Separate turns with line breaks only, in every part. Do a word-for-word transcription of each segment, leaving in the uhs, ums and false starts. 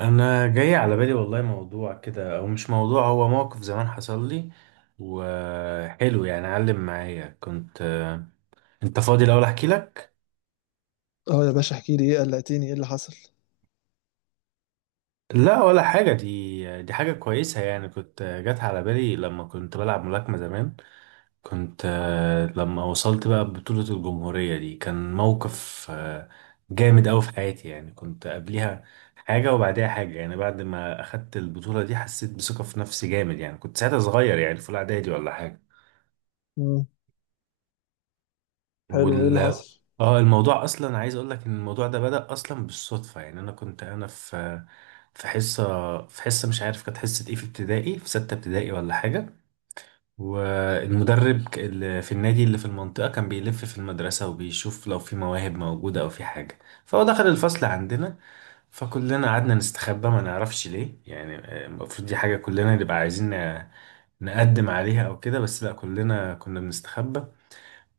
انا جاي على بالي والله موضوع كده او مش موضوع، هو موقف زمان حصل لي وحلو يعني، علم معايا. كنت انت فاضي الاول احكي لك.
اه يا باشا، احكي لي ايه، قلقتني. ايه اللي حصل؟
لا ولا حاجه، دي دي حاجه كويسه يعني. كنت جت على بالي لما كنت بلعب ملاكمه زمان. كنت لما وصلت بقى بطوله الجمهوريه دي، كان موقف جامد أوي في حياتي. يعني كنت قبليها حاجة وبعديها حاجة. يعني بعد ما أخدت البطولة دي حسيت بثقة في نفسي جامد. يعني كنت ساعتها صغير يعني في الإعدادي ولا حاجة.
مم. حلو، ايه
وال
اللي حصل؟
اه الموضوع اصلا عايز اقول لك ان الموضوع ده بدأ اصلا بالصدفة. يعني انا كنت انا في في حصة في حصة، مش عارف كانت حصة ايه، في ابتدائي، في ستة ابتدائي ولا حاجة. والمدرب ك- اللي في النادي، اللي في المنطقة، كان بيلف في المدرسة وبيشوف لو في مواهب موجودة او في حاجة. فهو دخل الفصل عندنا، فكلنا قعدنا نستخبى، ما نعرفش ليه يعني. آه، المفروض دي حاجة كلنا نبقى عايزين ن- نقدم عليها او كده، بس لا، كلنا كنا بنستخبى.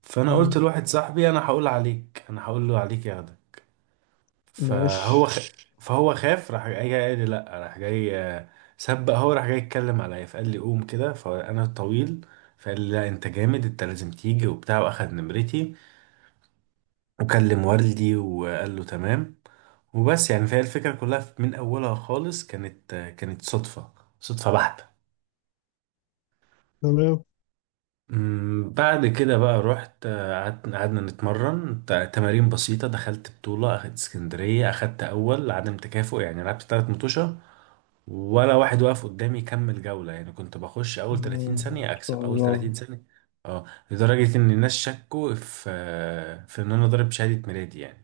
فانا قلت
مم.
لواحد صاحبي انا هقول عليك، انا هقول له عليك ياخدك. فهو
ماشي.
خ... فهو خاف، راح جاي جاي قال لي لا. راح جاي، آه، سبق، هو راح جاي يتكلم عليا، فقال لي قوم كده، فانا طويل. فقال لي لا، انت جامد، انت لازم تيجي وبتاع، واخد نمرتي وكلم والدي وقال له تمام وبس يعني. فهي الفكره كلها من اولها خالص كانت آه، كانت صدفه صدفه بحته.
تمام.
أمم، بعد كده بقى رحت، آه، قعدت، قعدنا نتمرن ت- تمارين بسيطة، دخلت بطولة، أخدت اسكندرية، أخدت أول عدم تكافؤ يعني. لعبت تلات مطوشة ولا واحد واقف قدامي يكمل جولة. يعني كنت بخش أول
مم.
ثلاثين ثانية
ما شاء
أكسب، أول
الله.
ثلاثين ثانية. اه، لدرجة إن الناس شكوا في آه، في إن أنا ضارب شهادة ميلادي يعني،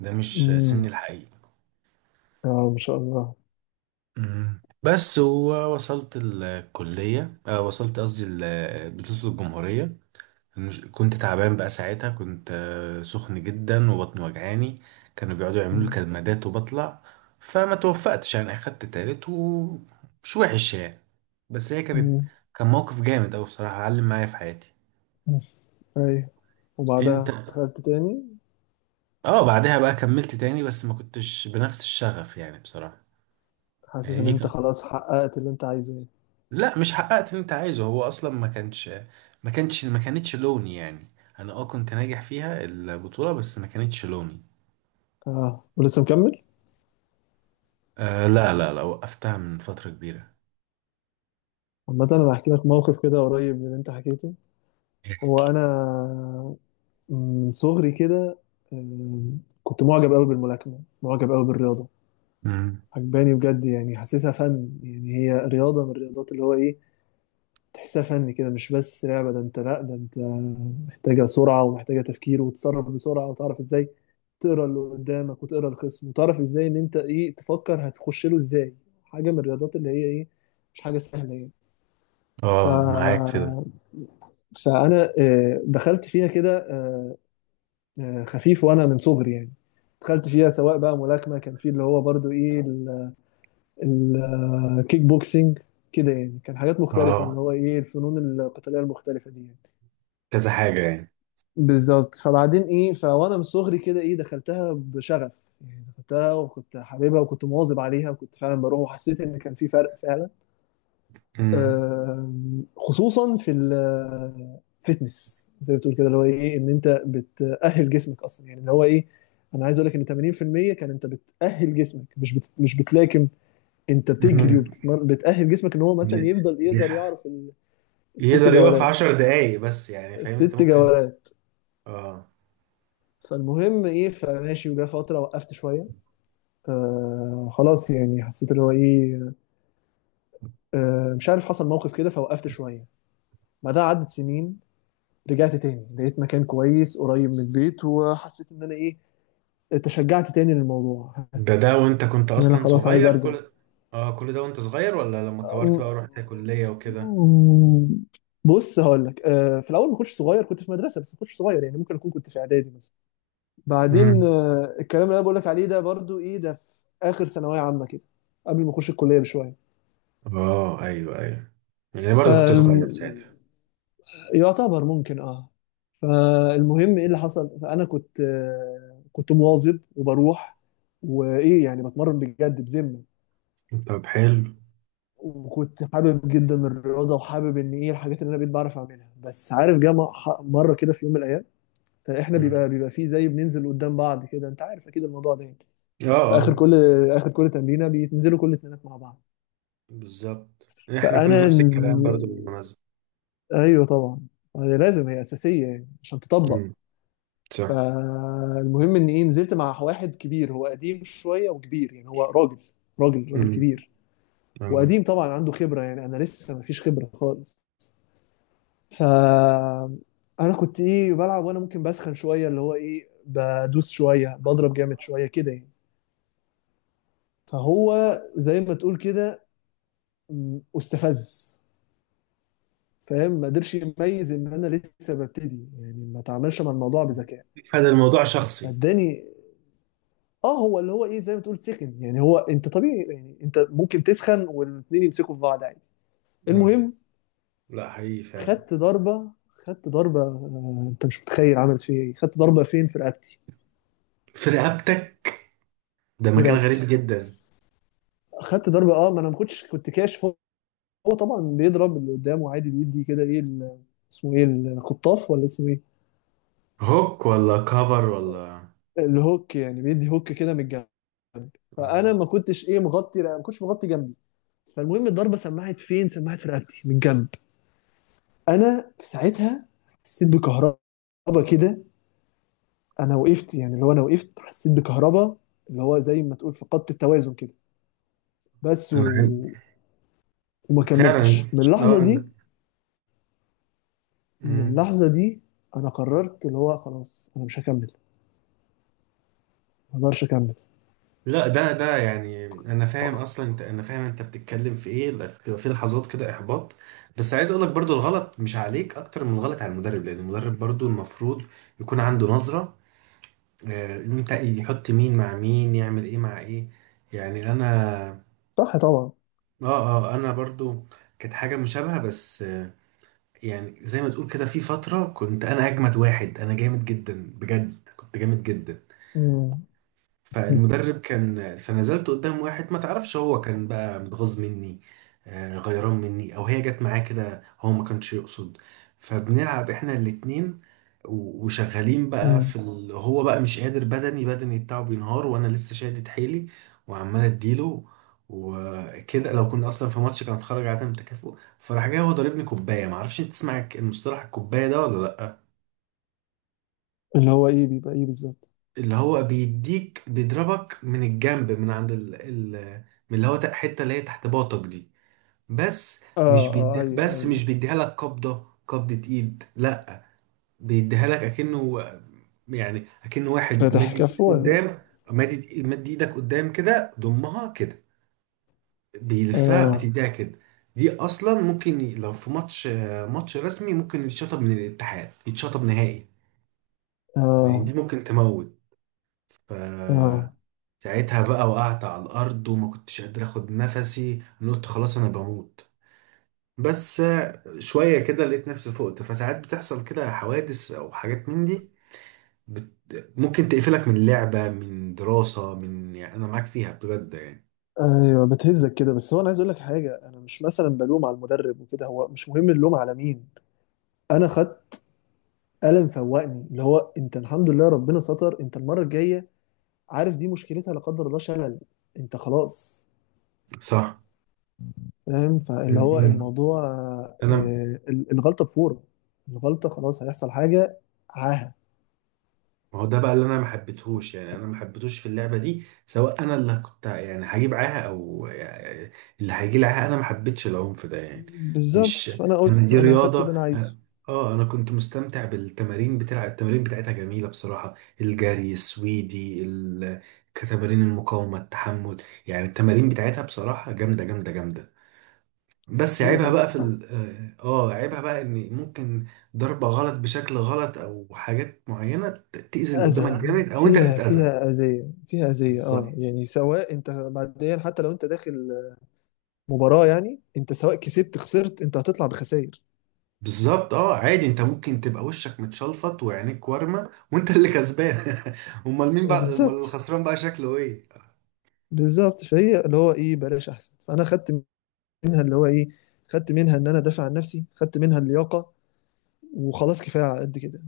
ده مش
مم.
سني الحقيقي.
اه، ما شاء الله.
أمم. بس ووصلت الكلية، آه، وصلت قصدي ال- بطولة الجمهورية، مش كنت تعبان بقى ساعتها، كنت آه، سخن جدا وبطني وجعاني، كانوا بيقعدوا يعملوا لي
مم.
كمادات وبطلع. فما توفقتش يعني، اخدت تالت ومش وحش يعني. بس هي كانت،
مم.
كان موقف جامد اوي بصراحة، علم معايا في حياتي.
مم. ايوه،
انت؟
وبعدها دخلت تاني؟
اه، بعدها بقى كملت تاني بس ما كنتش بنفس الشغف يعني بصراحة.
حاسس
يعني
ان
دي
انت
كان...
خلاص حققت اللي انت عايزه، ايه؟
لا، مش حققت اللي انت عايزه، هو اصلا ما كانش، ما كانش ما كانتش لوني يعني. انا اه كنت ناجح فيها البطولة بس ما كانتش لوني.
اه، ولسه مكمل؟
آه لا لا لا، وقفتها من فترة كبيرة.
عامة، انا هحكي لك موقف كده قريب من اللي انت حكيته. هو انا من صغري كده، آم، كنت معجب قوي بالملاكمة، معجب قوي بالرياضة.
امم.
عجباني بجد، يعني حاسسها فن. يعني هي رياضة من الرياضات اللي هو إيه، تحسها فن كده، مش بس لعبة. ده أنت، لأ ده أنت محتاجة سرعة، ومحتاجة تفكير، وتتصرف بسرعة، وتعرف إزاي تقرا اللي قدامك وتقرا الخصم، وتعرف إزاي إن أنت إيه، تفكر هتخش له إزاي. حاجة من الرياضات اللي هي إيه، مش حاجة سهلة يعني. ف...
اه، معاك في ده.
فأنا آه، دخلت فيها كده، آه، آه، خفيف وأنا من صغري يعني. دخلت فيها، سواء بقى ملاكمة، كان في اللي هو برضو إيه، الكيك بوكسينج، كده يعني، كان حاجات مختلفة اللي
اه،
هو ايه، الفنون القتالية المختلفة دي يعني.
كذا حاجة يعني.
بالظبط، فبعدين ايه، فوانا من صغري كده ايه، دخلتها بشغف. يعني دخلتها، وكنت حاببها، وكنت مواظب عليها، وكنت فعلا بروح، وحسيت ان كان في فرق فعلا.
امم.
آم، خصوصا في الفتنس زي ما بتقول كده، اللي هو ايه ان انت بتأهل جسمك اصلا، يعني اللي هو ايه، انا عايز اقول لك ان ثمانين بالمية كان انت بتأهل جسمك، مش بت... مش بتلاكم. انت بتجري
امم.
وبتتمرن، بتأهل جسمك ان هو
دي
مثلا يفضل
دي
يقدر
ح-
يعرف ال- الست
يقدر يقف
جولات
عشر دقايق بس يعني، فاهم انت
الست
ممكن.
جولات
اه.
فالمهم ايه، فماشي. وجا فتره وقفت شويه. آه خلاص يعني حسيت ان هو ايه، آه مش عارف حصل موقف كده، فوقفت شويه. بعدها عدت سنين، رجعت تاني، لقيت مكان كويس قريب من البيت، وحسيت ان انا ايه، تشجعت تاني للموضوع، حسيت
ده ده وانت كنت
ان انا
اصلا
خلاص عايز
صغير
ارجع.
كل، اه كل ده وانت صغير ولا لما كبرت بقى ورحت كلية وكده؟
بص، هقول لك. آه، في الاول ما كنتش صغير، كنت في مدرسه، بس ما كنتش صغير يعني، ممكن اكون كنت في اعدادي مثلا. بعدين
امم.
آه، الكلام اللي انا بقول لك عليه ده برضو ايه ده، في اخر ثانويه عامه كده، قبل ما اخش الكليه بشويه.
اه ايوه ايوه. يعني برضه كنت
فالم...
صغير ساعتها.
يعتبر، ممكن اه. فالمهم ايه اللي حصل، فانا كنت آه، كنت مواظب وبروح، وايه يعني، بتمرن بجد بذمه.
طب حلو.
وكنت حابب جدا الرياضه، وحابب ان ايه الحاجات اللي انا بقيت بعرف اعملها. بس عارف، جه م- ح- مره كده في يوم من الايام، آه، احنا
امم.
بيبقى بيبقى فيه زي بننزل قدام بعض كده، انت عارف اكيد الموضوع ده يعني.
اه
في اخر
اه
كل اخر كل تمرينه بينزلوا كل اتنينات مع بعض.
بالظبط، احنا كنا
فانا،
نفس الكلام برضه بالمناسبة.
ايوه طبعا، هي لازم، هي اساسيه يعني عشان تطبق.
امم. صح.
فالمهم ان ايه، نزلت مع واحد كبير، هو قديم شويه وكبير يعني، هو راجل راجل راجل
امم.
كبير.
آه.
وقديم طبعا، عنده خبره يعني. انا لسه مفيش خبره خالص. ف انا كنت ايه، بلعب وانا ممكن بسخن شويه، اللي هو ايه، بدوس شويه، بضرب جامد شويه كده يعني. فهو زي ما تقول كده، م، استفز، فاهم، ما قدرش يميز ان انا لسه ببتدي يعني، ما تعاملش مع الموضوع بذكاء.
فده الموضوع شخصي.
فاداني، اه. هو اللي هو ايه زي ما تقول سخن يعني، هو انت طبيعي يعني، انت ممكن تسخن والاتنين يمسكوا في بعض عادي.
آه.
المهم،
لا حقيقي فعلا.
خدت ضربه، خدت ضربه. آه انت مش متخيل عملت فيا ايه! خدت ضربه فين؟ في رقبتي.
في رقبتك؟ ده
في
مكان غريب
رقبتي.
جدا.
خدت ضربه، اه. ما انا ما كنتش كنت كاشف. هو هو طبعا بيضرب اللي قدامه عادي، بيدي كده، ايه ال- اسمه ايه، الخطاف، ولا اسمه ايه؟
هوك ولا كفر ولا؟
الهوك، يعني بيدي هوك كده من الجنب. فانا
آه.
ما كنتش ايه مغطي ما كنتش مغطي جنبي. فالمهم الضربه، سمعت فين؟ سمعت في رقبتي من الجنب. انا في ساعتها حسيت بكهربا كده. انا وقفت يعني اللي هو انا وقفت، حسيت بكهربا، اللي هو زي ما تقول فقدت التوازن كده. بس.
أنا عارف.
و... وما كملتش
فعلا.
من
اه
اللحظه دي.
أنا-
من
مم.
اللحظه دي انا قررت اللي هو خلاص انا مش هكمل، ما اقدرش اكمل.
لا ده ده يعني، انا فاهم اصلا، انت، انا فاهم انت بتتكلم في ايه. لا، بتبقى في لحظات كده احباط. بس عايز اقول لك برضو، الغلط مش عليك اكتر من الغلط على المدرب، لان المدرب برضو المفروض يكون عنده نظرة آه، انت يحط مين مع مين، يعمل ايه مع ايه. يعني انا
صح طبعا.
اه اه آه، انا برضو كانت حاجه مشابهه بس، آه، يعني زي ما تقول كده، في فتره كنت انا اجمد واحد، انا جامد جدا بجد، كنت جامد جدا.
مم.
فالمدرب كان، فنزلت قدام واحد ما تعرفش، هو كان بقى متغاظ مني آه، غيران مني، او هي جت معاه كده، هو ما كانش يقصد. فبنلعب احنا الاتنين و- وشغالين بقى
مم.
في ال... هو بقى مش قادر بدني، بدني بتاعه بينهار، وانا لسه شادد حيلي وعمال اديله وكده. لو كنا اصلا في ماتش كان اتخرج عدم تكافؤ. فراح جاي هو ضاربني كوبايه، ما اعرفش انت تسمع المصطلح الكوبايه ده ولا لا.
اللي هو ايه، بيبقى ايه بالظبط؟
اللي هو بيديك، بيضربك من الجنب من عند ال... ال... من اللي هو تق- حته اللي هي تحت باطك دي، بس مش
اه، اه،
بيدي...
ايوه،
بس
ايوه.
مش بيديها لك قبضه، قبضه ايد لا، بيديها لك اكنه، يعني اكنه واحد
فاتح
مادي ايدك
كفه ولا ايه؟
قدام، مادي مادي ايدك قدام كده، ضمها كده بيلفها
اه،
بتديها كده. دي اصلا ممكن ي- لو في ماتش ماتش رسمي، ممكن يتشطب من الاتحاد، يتشطب نهائي، لان دي
اه،
ممكن تموت. ف
اه،
ساعتها بقى وقعت على الأرض وما كنتش قادر أخد نفسي. أنا قلت خلاص أنا بموت. بس آه، شوية كده لقيت نفسي فقت. فساعات بتحصل كده حوادث أو حاجات من دي بت... ممكن تقفلك من لعبة، من دراسة، من، يعني أنا معاك فيها بجد يعني.
ايوه. بتهزك كده، بس هو انا عايز اقول لك حاجه، انا مش مثلا بلوم على المدرب وكده، هو مش مهم اللوم على مين. انا خدت قلم فوقني، اللي هو انت الحمد لله ربنا ستر، انت المره الجايه عارف دي مشكلتها، لا قدر الله، شلل. انت خلاص،
صح.
فاهم، فاللي هو
أمم.
الموضوع،
أنا،
آه ال- الغلطه بفوره، الغلطه خلاص هيحصل حاجه، عاهه.
ما هو ده بقى اللي انا ما حبيتهوش يعني. انا ما حبيتهوش في اللعبه دي، سواء انا اللي كنت يعني هجيب معاها او يعني اللي هيجي معاها، انا ما حبيتش العنف ده يعني.
بالظبط،
مش بس،
فانا
انا
قلت
دي
انا خدت اللي
رياضه
انا
أنا-
عايزه.
اه، انا كنت مستمتع بالتمارين، بتاع التمارين بتاعتها جميله بصراحه، الجري السويدي، ال... كتمارين المقاومه، التحمل، يعني التمارين بتاعتها بصراحه جامده جامده جامده. بس
ايوه
عيبها
طبعا.
بقى في ال اه آه، عيبها بقى ان ممكن ضربة غلط بشكل غلط او حاجات معينة ت- تأذي اللي قدامك
أذى،
جامد او انت
فيها
تتأذى.
فيها أذية، فيها أذية، اه
بالظبط.
يعني، سواء انت بعدين حتى لو انت داخل مباراة يعني، انت سواء كسبت خسرت، انت هتطلع بخسائر.
بالظبط. اه عادي، انت ممكن تبقى وشك متشلفط وعينيك وارمة وانت اللي كسبان. امال مين
آه،
بقى، امال
بالظبط.
الخسران بقى شكله ايه؟
بالظبط، فهي اللي هو ايه بلاش احسن. فانا خدت منها اللي هو ايه، خدت منها ان انا دافع عن نفسي، خدت منها اللياقة، وخلاص كفاية على قد كده.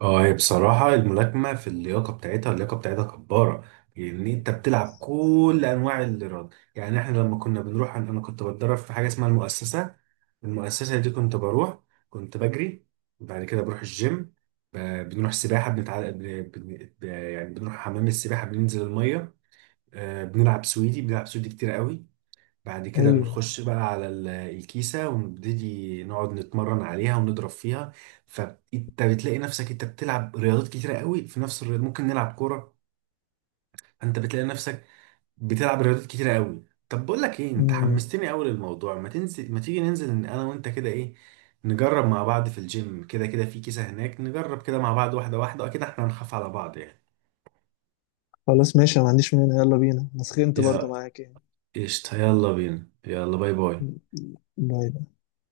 اه، هي بصراحة الملاكمة، في اللياقة بتاعتها، اللياقة بتاعتها جبارة. يعني انت بتلعب كل انواع الايراد. يعني احنا لما كنا بنروح، انا أنا كنت بتدرب في حاجة اسمها المؤسسة. المؤسسة دي كنت بروح، كنت بجري، بعد كده بروح الجيم، ب- بنروح سباحة، بنتع... بن... بن... ب- يعني بنروح حمام السباحة، بننزل المية، آه، بنلعب سويدي، بنلعب سويدي كتير قوي. بعد كده
ايوه.
بنخش بقى على ال- الكيسة ونبتدي نقعد نتمرن عليها ونضرب فيها. فانت بتلاقي نفسك انت بتلعب رياضات كتيرة قوي في نفس الرياضة، ممكن نلعب كورة. فانت بتلاقي نفسك بتلعب رياضات كتيرة قوي. طب بقول لك ايه، انت
امم.
حمستني قوي للموضوع، ما تنزل، ما تيجي ننزل، إن انا وانت كده ايه، نجرب مع بعض في الجيم، كده كده في كيسة هناك، نجرب كده مع بعض واحدة واحدة، واكيد احنا هنخاف على بعض يعني.
خلاص ماشي، أنا ما عنديش مانع. يلا بينا، انا سخنت برضو
يا
معاك يعني.
قشطة، يلا بينا، يلا، باي باي.
م- م- باي.